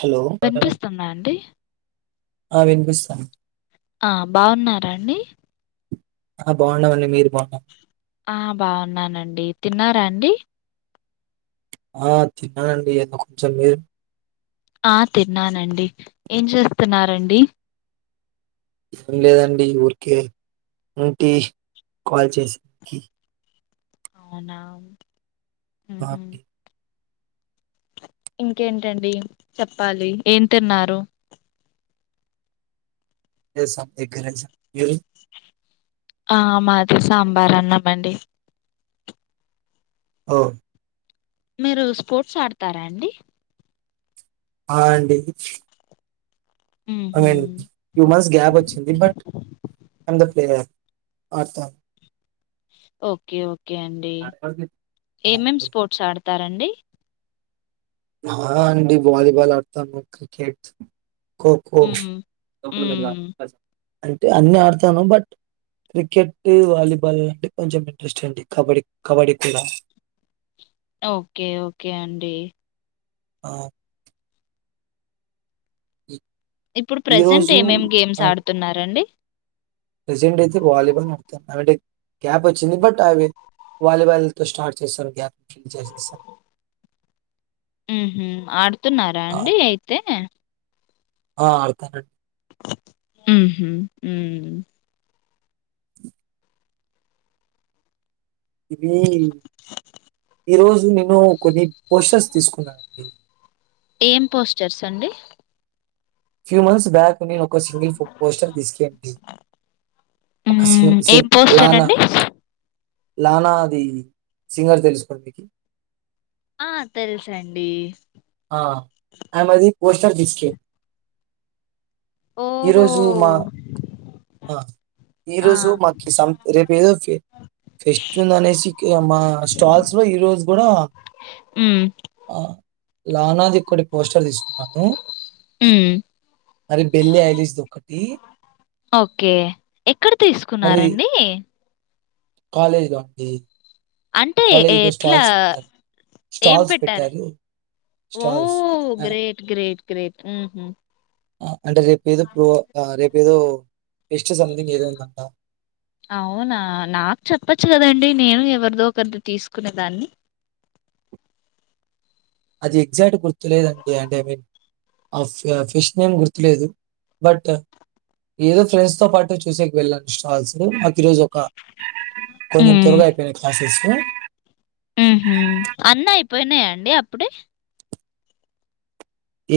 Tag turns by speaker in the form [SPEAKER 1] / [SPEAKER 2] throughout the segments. [SPEAKER 1] Hello
[SPEAKER 2] విన్పిస్తుందాండి
[SPEAKER 1] ఆ విన్పిస్తాంది
[SPEAKER 2] ఆ బాగున్నారాండి
[SPEAKER 1] ఆ బాగుండామండి మీరు బాగున్నా
[SPEAKER 2] ఆ బాగున్నానండి తిన్నారాండి
[SPEAKER 1] ఆ తిన్నానండి ఏదో కొంచెం మీరు
[SPEAKER 2] ఆ తిన్నానండి ఏం చేస్తున్నారండి
[SPEAKER 1] ఏం లేదండి ఊర్కే ఉంటి కాల్ చేసి
[SPEAKER 2] అవునా ఉహు
[SPEAKER 1] బాప్కి
[SPEAKER 2] ఇంకేంటండి చెప్పాలి ఏం తిన్నారూ
[SPEAKER 1] జేసాం ఎగ్ రైస్ [unintelligible]
[SPEAKER 2] ఆ మాది సాంబారన్నమండి
[SPEAKER 1] ఓ
[SPEAKER 2] మీరు స్పోర్ట్స్ ఆడ్తారాండి
[SPEAKER 1] ఆ అండి ఐ
[SPEAKER 2] ఉహు
[SPEAKER 1] మీన్ ట్యూ మంత్స్ గ్యాపొచ్చింది బట్ ఐమ్ ద ప్లేయర్ ఆడ్తా
[SPEAKER 2] ఓకే ఓకే అండి
[SPEAKER 1] ఆ అండి ఆ
[SPEAKER 2] ఏమేం స్పోర్ట్స్ ఆడ్తారండి
[SPEAKER 1] హా అండి వాలీబాల్ ఆడ్తామూ క్రికెట్ ఖోఖో
[SPEAKER 2] ఉమ్ ఉమ్
[SPEAKER 1] అంటే అన్ని ఆడ్తానూ బట్ క్రికెట్టూ వాలీబాల్ అంటే కొంచెం ఇంట్రెస్ట్ అండి కబడ్డీ కబడ్డీ కూడా
[SPEAKER 2] ఓకే ఓకే అండి
[SPEAKER 1] ఆ ఇ
[SPEAKER 2] ఇప్పుడు ప్రసెంట్ ఏమేం గేమ్స్ ఆడ్తున్నారండీ
[SPEAKER 1] ప్రెసెంటైతే వాలీలాడ్తాను [unintelligible] గ్యాపొచ్చింది బట్ అవి వాలీబాల్ తో స్టార్ట్ చేశారు గ్యాప్ ఫిల్ చేసేసా
[SPEAKER 2] ఉహు ఆడ్తున్నారాండి అయితే
[SPEAKER 1] ఆ ఆడ్తాన
[SPEAKER 2] ఉహు ఉమ్
[SPEAKER 1] ఇది ఈరోజు నేను కొన్ని పోస్టర్స్ తీస్కున్నానండీ
[SPEAKER 2] ఏం పోస్టర్స్ండీ
[SPEAKER 1] ఫ్యూ మంత్స్ బ్యాక్ నేను ఒక సింగిల్ పోస్టర్ తీస్కేయండి ఒక సి
[SPEAKER 2] హ్మ్ ఏం
[SPEAKER 1] సిల్క్
[SPEAKER 2] పోస్టర్
[SPEAKER 1] లానా
[SPEAKER 2] అండి
[SPEAKER 1] లానా అది సింగర్ తెల్స్కో డికీ
[SPEAKER 2] ఆ తెల్సండీ
[SPEAKER 1] ఆ ఆమే ది పోస్టర్ తీస్కే
[SPEAKER 2] ఓ
[SPEAKER 1] ఈరోజు మా ఆ
[SPEAKER 2] ఆ
[SPEAKER 1] ఈరోజు మాకి సం రేపు ఏదో ఫెస్ట్ ఉంది అనేసి కి మా స్టాల్స్ లో ఈరోజు కూడా
[SPEAKER 2] ఉమ్
[SPEAKER 1] లనాదిక్కటి పోస్టర్ తీసు నాను
[SPEAKER 2] హ్మ్
[SPEAKER 1] మళ్ళి బెల్లిి ఐలిస్ దోకటి
[SPEAKER 2] ఓకే ఎక్కడ తీసుకున్నారండి
[SPEAKER 1] కాలేజ్లో అండి
[SPEAKER 2] అంటే
[SPEAKER 1] కాలేజ్‌లో
[SPEAKER 2] ఎట్లా
[SPEAKER 1] స్టాల్స్ పెట్టారు.
[SPEAKER 2] ఏం
[SPEAKER 1] స్టాల్స్
[SPEAKER 2] పెట్టారం
[SPEAKER 1] పెట్టారు.
[SPEAKER 2] ఓ
[SPEAKER 1] స్టాల్స్. ఆ!
[SPEAKER 2] గ్రేట్ గ్రేట్ గ్రేట్ మ్ హు
[SPEAKER 1] అ అంటే రేపెదో పో ఆ రేపెదో
[SPEAKER 2] అవునా నాకు చెప్పచ్చు కదం డి నేను ఎవరిదో ఒకరిది తీసుకునే దాన్ని
[SPEAKER 1] అది ఎగ్జాక్ట్ గుర్తులేదండి అంటే మీ ఆ ఫె ఫెస్ట్ వేమ్ గుర్తులేదు బట్ ఏదో ఫ్రెండ్స్ తో పాటు చూసేకేళ్ళాను స్టాల్స్ ఈ రోజు ఒక కొంచెం త్వరగా అయిపోయినయి క్లాసెస్
[SPEAKER 2] మ్ హు అన్నీ అయిపోయినాయా అండి అప్పుడే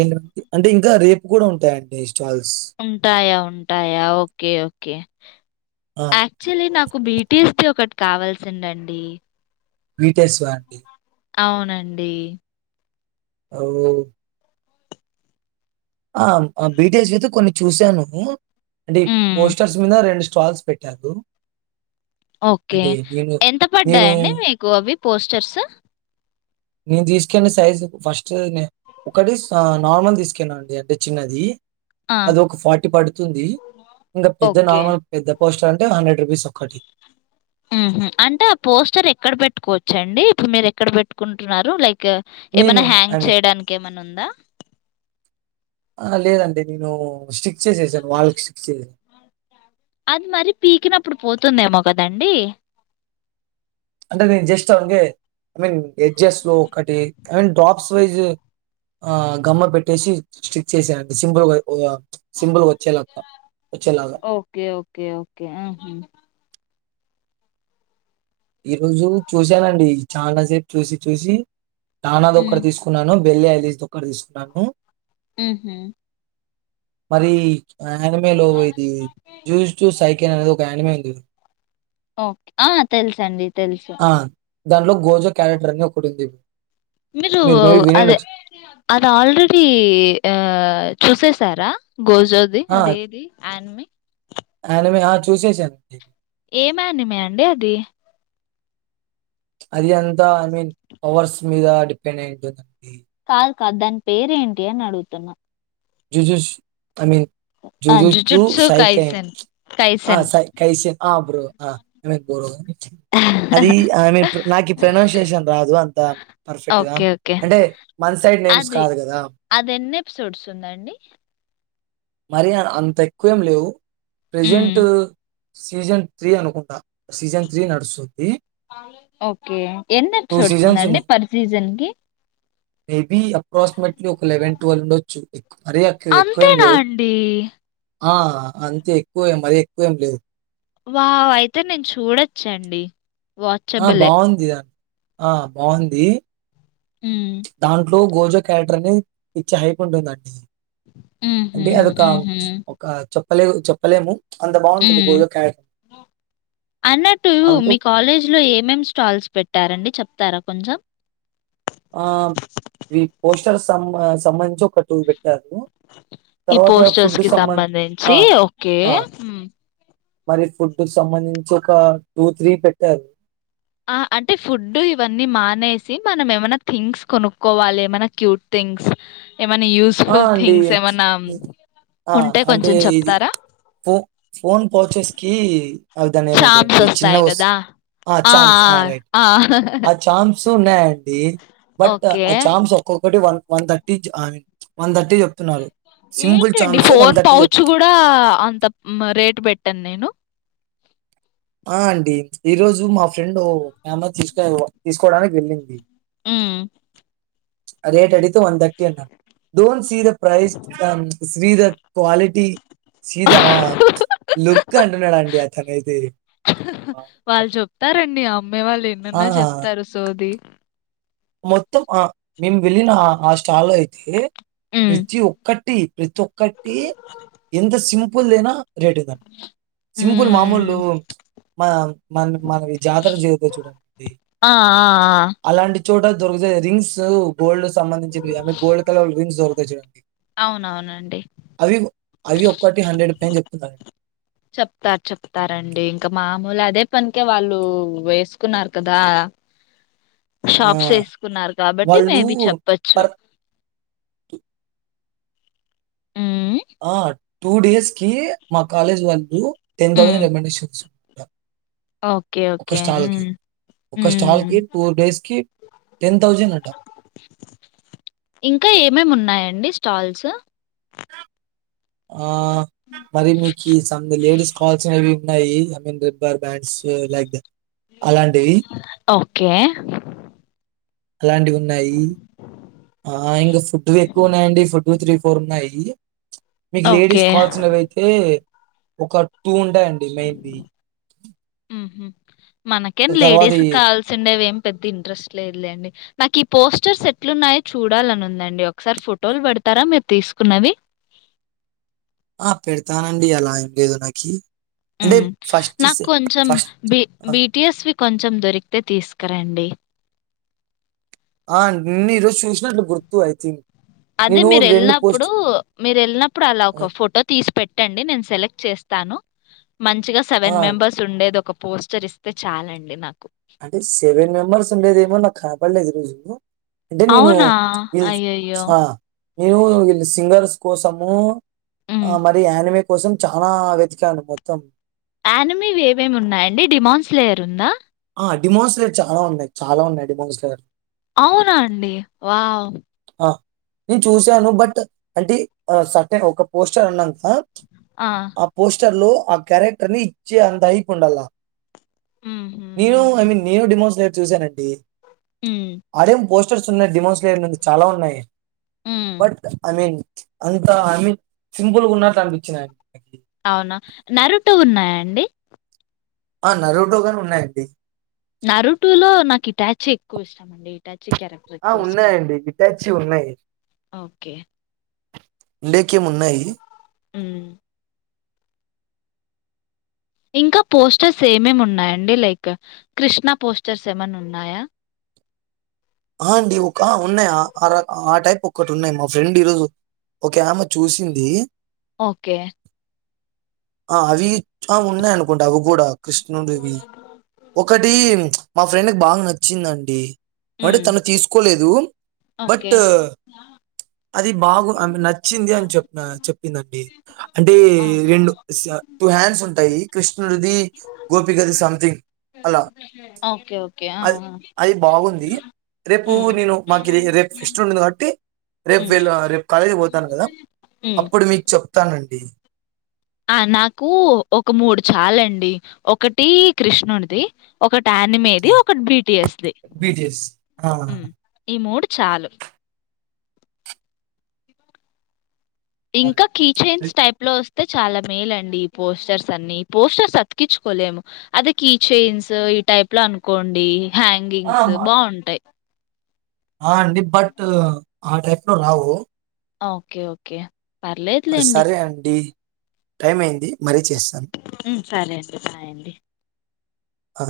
[SPEAKER 1] ఎన్డీ అంటే ఇంకా రేపు కూడా ఉంటాయండి స్టాల్స్
[SPEAKER 2] ఉంటాయా ఉంటాయా ఓకే ఓకే
[SPEAKER 1] ఆ!
[SPEAKER 2] యాక్చూల్లీ నాకు బిటిస్ది ఒకటి కావాల్సిందండి
[SPEAKER 1] బిటిస్వ అండి
[SPEAKER 2] అవునండి
[SPEAKER 1] ఒ ఆ అ బీటెస్ ఐతే కొన్ని చూశాను అంటే
[SPEAKER 2] హ్మ్.
[SPEAKER 1] పోస్టర్స్ మీద రెండు స్టాల్స్ పెట్టారు
[SPEAKER 2] ఓకే
[SPEAKER 1] అంటే నేను,
[SPEAKER 2] ఎంత
[SPEAKER 1] నేను,
[SPEAKER 2] పడ్డాయండి మీకు అవి పోస్టర్స్
[SPEAKER 1] నేను తీసుకెన్న సైజు ఫస్ట్ నే ఒకటి అ నార్మల్ తీసుకెళ్లిన అండి అంటే చిన్నది
[SPEAKER 2] ఆ!
[SPEAKER 1] అదోక ఫార్టీ పడుతుంది ఇంగ పెద్ద
[SPEAKER 2] ఓకే.
[SPEAKER 1] నార్మల్ పెద్ద పోస్టర్ అంటే హండ్రెడ్ రూపీస్ ఒక్కటి
[SPEAKER 2] మ్ హు అంటే ఆ పోస్టర్ ఎక్కడ పెట్టుకోవచ్చండి ఇప్పుడు మీరు ఎక్కడ పెట్టుకుంటున్నారు లై క్
[SPEAKER 1] నేను
[SPEAKER 2] ఏమన్నా
[SPEAKER 1] ఐ
[SPEAKER 2] హ్యాంగ్
[SPEAKER 1] మీన్
[SPEAKER 2] చేయడానికేమనుందా
[SPEAKER 1] ఆ లేదండి నేను స్టిక్ చేసేసాను వాల్ కి స్టిక్ చేసేసాను
[SPEAKER 2] అది మరీ పీకినప్పుడు పోతుందేమొ కదండి
[SPEAKER 1] అంటే నేను జస్ట్ అకే ఐ మీన్ ఎడ్జెస్ లో ఒకటి ఐ మీన్ డ్రాప్స్ వైజ్ ఆ గమ్మ పెట్టేసి స్టిక్ చేశాండి సింపుల్ గా సింబిల్గ వచ్చేలక్క వచ్చేలాగా
[SPEAKER 2] ఓకే. ఓకే. ఓకే. ఆహా!
[SPEAKER 1] ఈ రోజు చూసానండి చాలా సేపు చూసి చూసి
[SPEAKER 2] హ్మ్.
[SPEAKER 1] టనాదోక్కటి తీసుకున్నాను బిల్లీ ఐలిస్దోకటి తీసుకున్నాను
[SPEAKER 2] మ్ హు
[SPEAKER 1] మరి యానిమేలో ఇది జూస్ జూ సైకెల్ అనేది ఒక యానిమే ఉంది
[SPEAKER 2] ఓకే ఆ తెలుసండి తెలుసు
[SPEAKER 1] ఆ! దాంట్లో గోజో క్యాండేటర్ అని ఒకటి ఉంది
[SPEAKER 2] మీరు అదే అది ఆల్రెడీ ఆ చూసేస్ సరా గోజోది అదేది అనిమీ
[SPEAKER 1] అనిమీ ఆ చూసేసానండి
[SPEAKER 2] ఏమనిమే అండి అది
[SPEAKER 1] అది అంతా ఐ మీన్ పవర్స్ మీద డిపెండ్ అయిఉంటుంది అండి
[SPEAKER 2] కాద్ కాదు దాని పేరేంటి అని అడుగుతున్నా
[SPEAKER 1] జు జుస్ ఐ మీన్
[SPEAKER 2] ఆ
[SPEAKER 1] [unintelligible]
[SPEAKER 2] జుజుట్సు
[SPEAKER 1] సైకె
[SPEAKER 2] కైసెన్
[SPEAKER 1] అ
[SPEAKER 2] కైసెన్
[SPEAKER 1] సై కైసే ఆ బ్రో అ అది ఐ మీన్ నాకు ప్రనౌన్సియేషన్ రాదు అంత పర్ఫెక్ట్ గా
[SPEAKER 2] ఓకే ఓకే
[SPEAKER 1] అంటే మన సైడ్ నేమ్స్
[SPEAKER 2] అది
[SPEAKER 1] కాదు కదా
[SPEAKER 2] అదేన్నెపిసోడ్స్ ఉందండి
[SPEAKER 1] మరి అంతేక్కువేం లేవు
[SPEAKER 2] మ్మ్.
[SPEAKER 1] ప్రెజెంట్ సీజన్ త్రీ అనుకుంటా సీజన్ త్రీ నడుస్తుంది
[SPEAKER 2] ఓకే
[SPEAKER 1] టూ
[SPEAKER 2] ఎన్నేపిసోడ్స్
[SPEAKER 1] సీజన్స్
[SPEAKER 2] ఉందండి
[SPEAKER 1] ఉన్నాయి
[SPEAKER 2] పర్ సీజన్కి
[SPEAKER 1] మేబీ అప్రాక్సిమేట్లీ ఒక లెవెన్ టువల్ ఉండొచ్చు ఎక్ మరీ అక్ ఎక్కువేం
[SPEAKER 2] అంతేనా
[SPEAKER 1] లేవు
[SPEAKER 2] అండి
[SPEAKER 1] ఆ అంతేక్కువే మరెక్కువేం లేదు
[SPEAKER 2] వావ్ అయితే నేన్ చూడొచ్చండి
[SPEAKER 1] ఆ
[SPEAKER 2] వాచబులే
[SPEAKER 1] బాగుంది దాన్ ఆ బాగుంది
[SPEAKER 2] మ్మ్
[SPEAKER 1] దాంట్లో గోజొక్యారెక్టర్ అనేది పిచ్చ హైప్ ఉంటుందండి
[SPEAKER 2] మ్మ్
[SPEAKER 1] అంటే
[SPEAKER 2] హ్మ్
[SPEAKER 1] అదొక
[SPEAKER 2] మ్మ్ హ్మ్
[SPEAKER 1] ఒక చెప్పలే చెప్పలేము అంత బాగుంటుంది గోజో క్యా
[SPEAKER 2] అన్నట్టూ మీ కాలేజ్లో ఏమేం స్టాల్స్ పెట్టారండి చెప్ తార కొంచెం
[SPEAKER 1] ఆ ఇ పోస్టర్ సం సంబంధించి ఒక టూ పెట్టారు
[SPEAKER 2] ఈ
[SPEAKER 1] తర్వాత
[SPEAKER 2] పోస్టర్స్
[SPEAKER 1] ఫుడ్
[SPEAKER 2] కి
[SPEAKER 1] సంబం
[SPEAKER 2] సంబంధించి
[SPEAKER 1] ఆ!
[SPEAKER 2] ఓకే
[SPEAKER 1] ఆ!
[SPEAKER 2] మ్
[SPEAKER 1] మరి ఫుడ్ కు సంబంధించొక టూ త్రీ పెట్టారు
[SPEAKER 2] ఆ అంటే ఫుడ్ ఇవన్నీ మానేసి మనం ఏమైనా థింక్స్ కొనుక్కోవాలి ఏమైనా క్యూట్ థింగ్స్ ఏమన్నా
[SPEAKER 1] ఆ! అండి.
[SPEAKER 2] యూస్ఫుల్తింగ్స్ ఏమన్నా
[SPEAKER 1] ఆ!
[SPEAKER 2] ఉంటే
[SPEAKER 1] అంటే
[SPEAKER 2] కొంచెం
[SPEAKER 1] ఇది
[SPEAKER 2] చెప్తారా
[SPEAKER 1] ఫో ఫోన్ పౌచెస్కి అవి దాన్ని
[SPEAKER 2] చార్మ్స్
[SPEAKER 1] ఏమంటారండి
[SPEAKER 2] వస్తాయి
[SPEAKER 1] చిన్నగోస్
[SPEAKER 2] కదా!
[SPEAKER 1] ఆ చామ్స్ ఆ రైట్ ఆ చామ్స్ ఉన్నాయండి బట్
[SPEAKER 2] ఓకే.
[SPEAKER 1] ఆ ఛామ్స్ ఒక్కొక్ కటి one one thirty I mean one thirty చేప్తున్నారు
[SPEAKER 2] ఏంటండి ఫోన్ పౌచ్ కూడా అంత రేట్ పెట్టనేను
[SPEAKER 1] ఆ అండి ఈ రోజు మా ఫ్రెండ్ఓ క్యామెరా తీస్ క్ తీసుకోడానికేళ్ళింది
[SPEAKER 2] మ్
[SPEAKER 1] రేట్ అడితే వన్థర్టీ అన్నారు don't see the price comes జిథర్ క్వాలిటీ సీదా లుక్ అంటన్నాడండి అతనైతే
[SPEAKER 2] వాళ్ళు చెప్తారండి అమ్మేవాళ్ళు
[SPEAKER 1] ఆ!
[SPEAKER 2] ఎనైన చెప్తారు సోది
[SPEAKER 1] మొత్తం ఆ మేము వెళ్ళిన ఆ స్టాల్లో అయితే
[SPEAKER 2] హ్మ్
[SPEAKER 1] ప్రతి ఒక్కటి ప్రతొక్కటి ఎంత సింపుల్దేనా రేటే దన్ సింపుల్ మామూలూ
[SPEAKER 2] హ్మ్
[SPEAKER 1] మ మన మనవి జాతర జరిగితది చూడండి
[SPEAKER 2] ఆ ఆ
[SPEAKER 1] అలాంటి చోట దొరుకుతాయి రింగ్స్ గోల్డ్ సంబంధించినవి గోల్డ్ కలర్ రింగ్స్ దొరుకుతాయి చూడండి
[SPEAKER 2] ఆ అవునవునండి
[SPEAKER 1] అవి అవి ఒక్కటి హండ్రెడ్ పైన చెప్
[SPEAKER 2] చెప్తార్ చెప్తారండి ఇంకా మామూలదే పన్ కే వాళ్ళు వేసుకున్నారు కదా
[SPEAKER 1] ఆ!
[SPEAKER 2] షాప్స్ వేసుకున్నారు కాబట్టి
[SPEAKER 1] వాళ్ళు
[SPEAKER 2] మేబి చెప్పోచ్చు
[SPEAKER 1] పర్
[SPEAKER 2] హ్మ్
[SPEAKER 1] ఆ టూ డేస్కి మా కాలేజ్ వాళ్ళు టెన్
[SPEAKER 2] హ్మ్
[SPEAKER 1] థౌసండ్ రెమెండేషన్చ్
[SPEAKER 2] ఓకే ఓకే హు మ్
[SPEAKER 1] ఒక స్టాల్ కి ఫోర్ డేస్ కి టెన్ థౌజండ్ అంట
[SPEAKER 2] ఇంకా ఏమేమున్నాయండి స్టాల్స్
[SPEAKER 1] ఆ మరి మీకి సం లేడీస్ కాల్స్ అనేవి ఉన్నాయి I mean rubber bands like that అలాంటివి
[SPEAKER 2] ఓకే
[SPEAKER 1] అలాంటివున్నాయి ఆ ఇంకా ఫుడ్ వెక్కువున్నాయండి ఫుడ్ త్రీ ఫోర్ ఉన్నాయీ మీకు లేడీస్
[SPEAKER 2] ఓకే
[SPEAKER 1] కావాల్సినవైతే ఒక టూ ఉంటాయండి మెయిన్ వీ
[SPEAKER 2] మ్ హు మనకేం లేడీస్
[SPEAKER 1] తర్వాతి
[SPEAKER 2] కావాల్సి ఉండేవేం పెద్ద ఇంట్రెస్ట్ లేదులేండి నాకు ఈ పోస్టర్స్ ఎట్లున్నాయో చూడాలని ఉందండి ఒకసారి ఫోటోలు పేడ్ తారా మీరు తీసుకున్నవి
[SPEAKER 1] ఆ పెడతానండి అలా ఏం లేదు నాకి అంటే
[SPEAKER 2] మ్
[SPEAKER 1] ఫస్ట్
[SPEAKER 2] నాకు
[SPEAKER 1] సె
[SPEAKER 2] కొంచం
[SPEAKER 1] ఫస్ట్
[SPEAKER 2] బి
[SPEAKER 1] ఆ!
[SPEAKER 2] బిటిఎస్వి కొంచం దొరికితే తీసుకరండి
[SPEAKER 1] ఆ న్ ఈ రోజు చూసినట్లు గుర్తు ఐ థింక్
[SPEAKER 2] అదే
[SPEAKER 1] నేను
[SPEAKER 2] మీరు ఎళ్ళినప్పుడు
[SPEAKER 1] పోస్ట్
[SPEAKER 2] మీరు ఎళ్ళినప్పుడు అలా ఒక
[SPEAKER 1] ఆహ్,
[SPEAKER 2] ఫోటో తీసి పెట్టండి నేను సెలెక్ట్ చేస్ స్తాను మంచిగా
[SPEAKER 1] ఆ!
[SPEAKER 2] సెవెన్ మెంబర్స్ ఉండేది ఒక పోస్టర్ ఇస్తే చాలండి నాక్
[SPEAKER 1] అంటే సెవెన్ మెంబర్స్ ఉండేదేమో నాకు కానాపాడలేదు ఈ రోజు అంటే నేను
[SPEAKER 2] అవునా?
[SPEAKER 1] వీళ్ళు
[SPEAKER 2] అయ్యయ్యో!
[SPEAKER 1] ఆ నేను వీళ్ళు సింగర్స్ కోసము
[SPEAKER 2] హ్మ్.
[SPEAKER 1] ఆ మరి యానిమే కోసం చానా వెతికాను మొత్తం
[SPEAKER 2] అనివేమేమున్నాయండి డిమౌన్స్లేయర్ ఉందా
[SPEAKER 1] ఆ డిమోన్స్లేర్ చాలా ఉన్నాయి చాలా ఉన్నాయి డిమోన్స్లర్
[SPEAKER 2] అవునా అండి వావ్
[SPEAKER 1] అ నేను చూసాను బట్ అంటే సటెన్ ఒక పోస్టర్ ఉనంక ఆ పోస్టర్ లో ఆ క్యారెక్టర్ని ఇచ్చే అంత హైప్ ఉండాల
[SPEAKER 2] హుహు.
[SPEAKER 1] నేను ఐ
[SPEAKER 2] హుహు.
[SPEAKER 1] మీన్ నేను డిమోన్స్లేర్ చూసానండి
[SPEAKER 2] హ్మ్.
[SPEAKER 1] ఆడేం పోస్ టర్స్ ఉన్నయ్ డిమోన్స్లేర్ నుండి చాలా ఉన్నాయి
[SPEAKER 2] హ్మ్.
[SPEAKER 1] బట్ ఐ మీన్ అంత ఐ మిన్ సింపుల్గా ఉన్నట్టు అనిపిచినయండి
[SPEAKER 2] నరుటు ఉన్నాయండి
[SPEAKER 1] ఆ నరుటు కని ఉన్నాయండి
[SPEAKER 2] నరుటూ లో నాకు ఇటాచి ఎక్కువ ఇష్టాం అండి ఇటాచి
[SPEAKER 1] ఆ ఉన్నాయండి హిట్టాచ్చి ఉన్నాయి
[SPEAKER 2] ఓకే.
[SPEAKER 1] లేకేమున్నాయి
[SPEAKER 2] హ్మ్. ఇంకా పోస్టర్స్ ఏమేమున్నాయండి లైక్ కృష్ణా పోస్టర్స్ ఏమన్నా ఉన్నాయా
[SPEAKER 1] ఆ అండి ఒక ఉన్నాయి ఆ అర ఆ టైప్ ఒక్కటి ఉన్నాయి మా ఫ్రెండ్ ఈరోోజు ఒక ఆమె చూసింది
[SPEAKER 2] ఓకే.
[SPEAKER 1] ఆ అవి చ అ ఉన్నాయనుకుంటా అవి కూడా కృష్ణుడివి ఒకటి మా ఫ్రెండ్కి బాగా నచ్చిందండి వాడ్
[SPEAKER 2] హ్మ్.
[SPEAKER 1] తను తీసుకోలేదు
[SPEAKER 2] ఓకే.
[SPEAKER 1] బట్ అది బాగు ఆమె నచ్చింది అని చెప్పనా చెప్పిందండి అంటే
[SPEAKER 2] ఆహా!
[SPEAKER 1] రెండు సి టూ హ్యాండ్స్ ఉంటాయి కృష్ణుడిది గోపికది సంథింగ్ అలా.
[SPEAKER 2] ఓకే ఓకే ఆ
[SPEAKER 1] అది
[SPEAKER 2] ఆ
[SPEAKER 1] అది బాగుంది. రేపు
[SPEAKER 2] హ్మ్.
[SPEAKER 1] నేను మాకు ఇది రేపు ఫెస్ట్ ఉంది కాబట్టి రేపు
[SPEAKER 2] హ్మ్.
[SPEAKER 1] వెల్ రేపు కాలేజీకి పోతాను కదా
[SPEAKER 2] హ్మ్.
[SPEAKER 1] అప్పుడు మీకు చెప్తానండి
[SPEAKER 2] ఆ నాకు ఒక మూడు చాలండి ఒకటి కృష్ణుడిది ఒకట్ టనిమీది
[SPEAKER 1] ఆ!
[SPEAKER 2] ఒకటి బీటీస్ది
[SPEAKER 1] బీటీఎస్. ఆ!
[SPEAKER 2] మ్ ఈ మూడు చాలు
[SPEAKER 1] అవును.
[SPEAKER 2] ఇంకా కీచైన్స్ టైప్ లో ఓస్ తే చాలా మేలండి ఈ పోస్టర్స్ అన్ని పోస్టర్స్ అతికిచుకోలేము అదే కిచైన్స్ ఈ టైప్ లో అనుకోండి హ్యాంగింగ్స్
[SPEAKER 1] ఆ!
[SPEAKER 2] బావుంటై
[SPEAKER 1] ఆ అండి బట్ ఆ టైప్ లో రావు
[SPEAKER 2] ఓకే ఓకే పర్లేదులెండి.
[SPEAKER 1] సరే అండి టైం అయింది మరి చేస్తాను
[SPEAKER 2] హ్మ్. సరే అండి. బాయ్ అండి.
[SPEAKER 1] అ